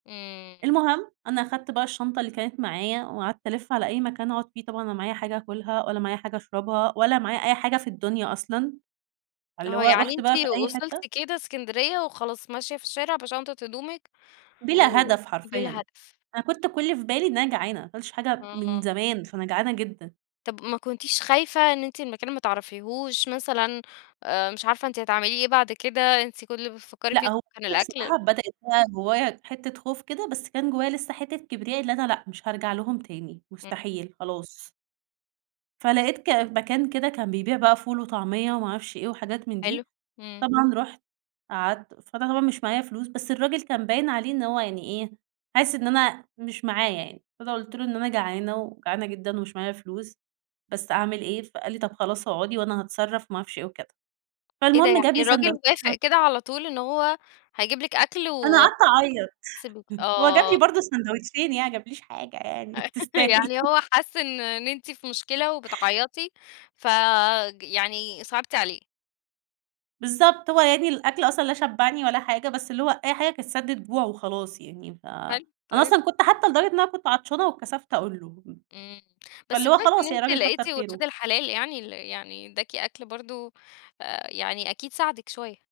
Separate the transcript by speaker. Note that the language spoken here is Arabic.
Speaker 1: إمم.
Speaker 2: المهم، أنا اخدت بقى الشنطة اللي كانت معايا، وقعدت ألِفّ على أي مكان أقعد فيه، طبعًا أنا لا معايا حاجة اكلها ولا معايا حاجة اشربها ولا معايا أي حاجة في الدنيا أصلًا. فاللي
Speaker 1: آه
Speaker 2: هو
Speaker 1: يعني
Speaker 2: رُحت بقى في
Speaker 1: أنتِ
Speaker 2: أي حتّة؟
Speaker 1: وصلتِ كده إسكندرية وخلاص ماشية في الشارع بشنطة هدومِك، و
Speaker 2: بلا هدف
Speaker 1: بلا
Speaker 2: حرفيًا،
Speaker 1: هدف.
Speaker 2: أنا كنت كل اللي في بالي إن أنا جعانة، ما اكلتش حاجة من
Speaker 1: امم.
Speaker 2: زمان فأنا جعانة جدًا.
Speaker 1: طَب ما كنتيش خايفة إن أنتِ المكان ما تعرفيهوش مثلًا آآ، مش عارفة أنتِ هتعملي إيه بعد كده، أنتِ كل اللي بتفكري
Speaker 2: لأ
Speaker 1: فيه
Speaker 2: هو
Speaker 1: كان
Speaker 2: أنا
Speaker 1: الأكل
Speaker 2: الصراحة بدأت بقى جوايّا حتّة خوف كده بس كان جوايّا لسّه حتّة كبرياء اللي أنا لأ مش هارجع لهم تاني،
Speaker 1: إمم.
Speaker 2: مستحيل، خلاص. فلَقيت ك مكان كده كان بيبيع بقى فول وطعمية وما اعرفش إيه وحاجات من
Speaker 1: حلو،
Speaker 2: دي،
Speaker 1: إمم.
Speaker 2: طبعًا رُحت، قعدت، فأنا طبعًا مش معايا فلوس بس الراجل كان باين عليه إن هو يعني إيه حاسس إن أنا مش معايا يعني، فأنا قلت له إن أنا جعانة وجعانة جدًا ومش معايا فلوس بس أعمل إيه، فقال لي: "طَب خلاص اقعدي وأنا هاتصرّف،" وما اعرفش إيه وكده،
Speaker 1: إيه ده
Speaker 2: فالمهم
Speaker 1: يعني
Speaker 2: جاب لي
Speaker 1: الراجل وافق
Speaker 2: ساندوتشين [unintelligible]
Speaker 1: كده على طول إن هو هيجيب لِك أكل
Speaker 2: أنا
Speaker 1: و
Speaker 2: قعدت اعيط،
Speaker 1: سب
Speaker 2: هو جاب
Speaker 1: آه.
Speaker 2: لي برضو ساندوتشين يعني ما جابليش حاجة يعني تستاهل.
Speaker 1: يعني هو حَس إن إن أنتِ في مشكلة وبتعيّطِي فج يعني صِعبتِ عليه.
Speaker 2: بالضبط هو يعني الأكْل أصلًا لا شبّعني ولا حاجة، بس اللي هو أي حاجة كانت سدّة جوع وخلاص يعني، ف
Speaker 1: حلو،
Speaker 2: أنا
Speaker 1: طيب
Speaker 2: أصلًا كنت حتّى لدرجة إن انا كنت عطشانة واتكسفت أقول له.
Speaker 1: إمم، بس
Speaker 2: فاللي هو
Speaker 1: كويس إن
Speaker 2: خلاص يعني
Speaker 1: أنتِ
Speaker 2: راجل كتر
Speaker 1: لقيتِ ولاد
Speaker 2: خيره.
Speaker 1: الحلال يعني ال يعني اداكِ أكل برضو آآ، يعني أكيد ساعدِك شويّة.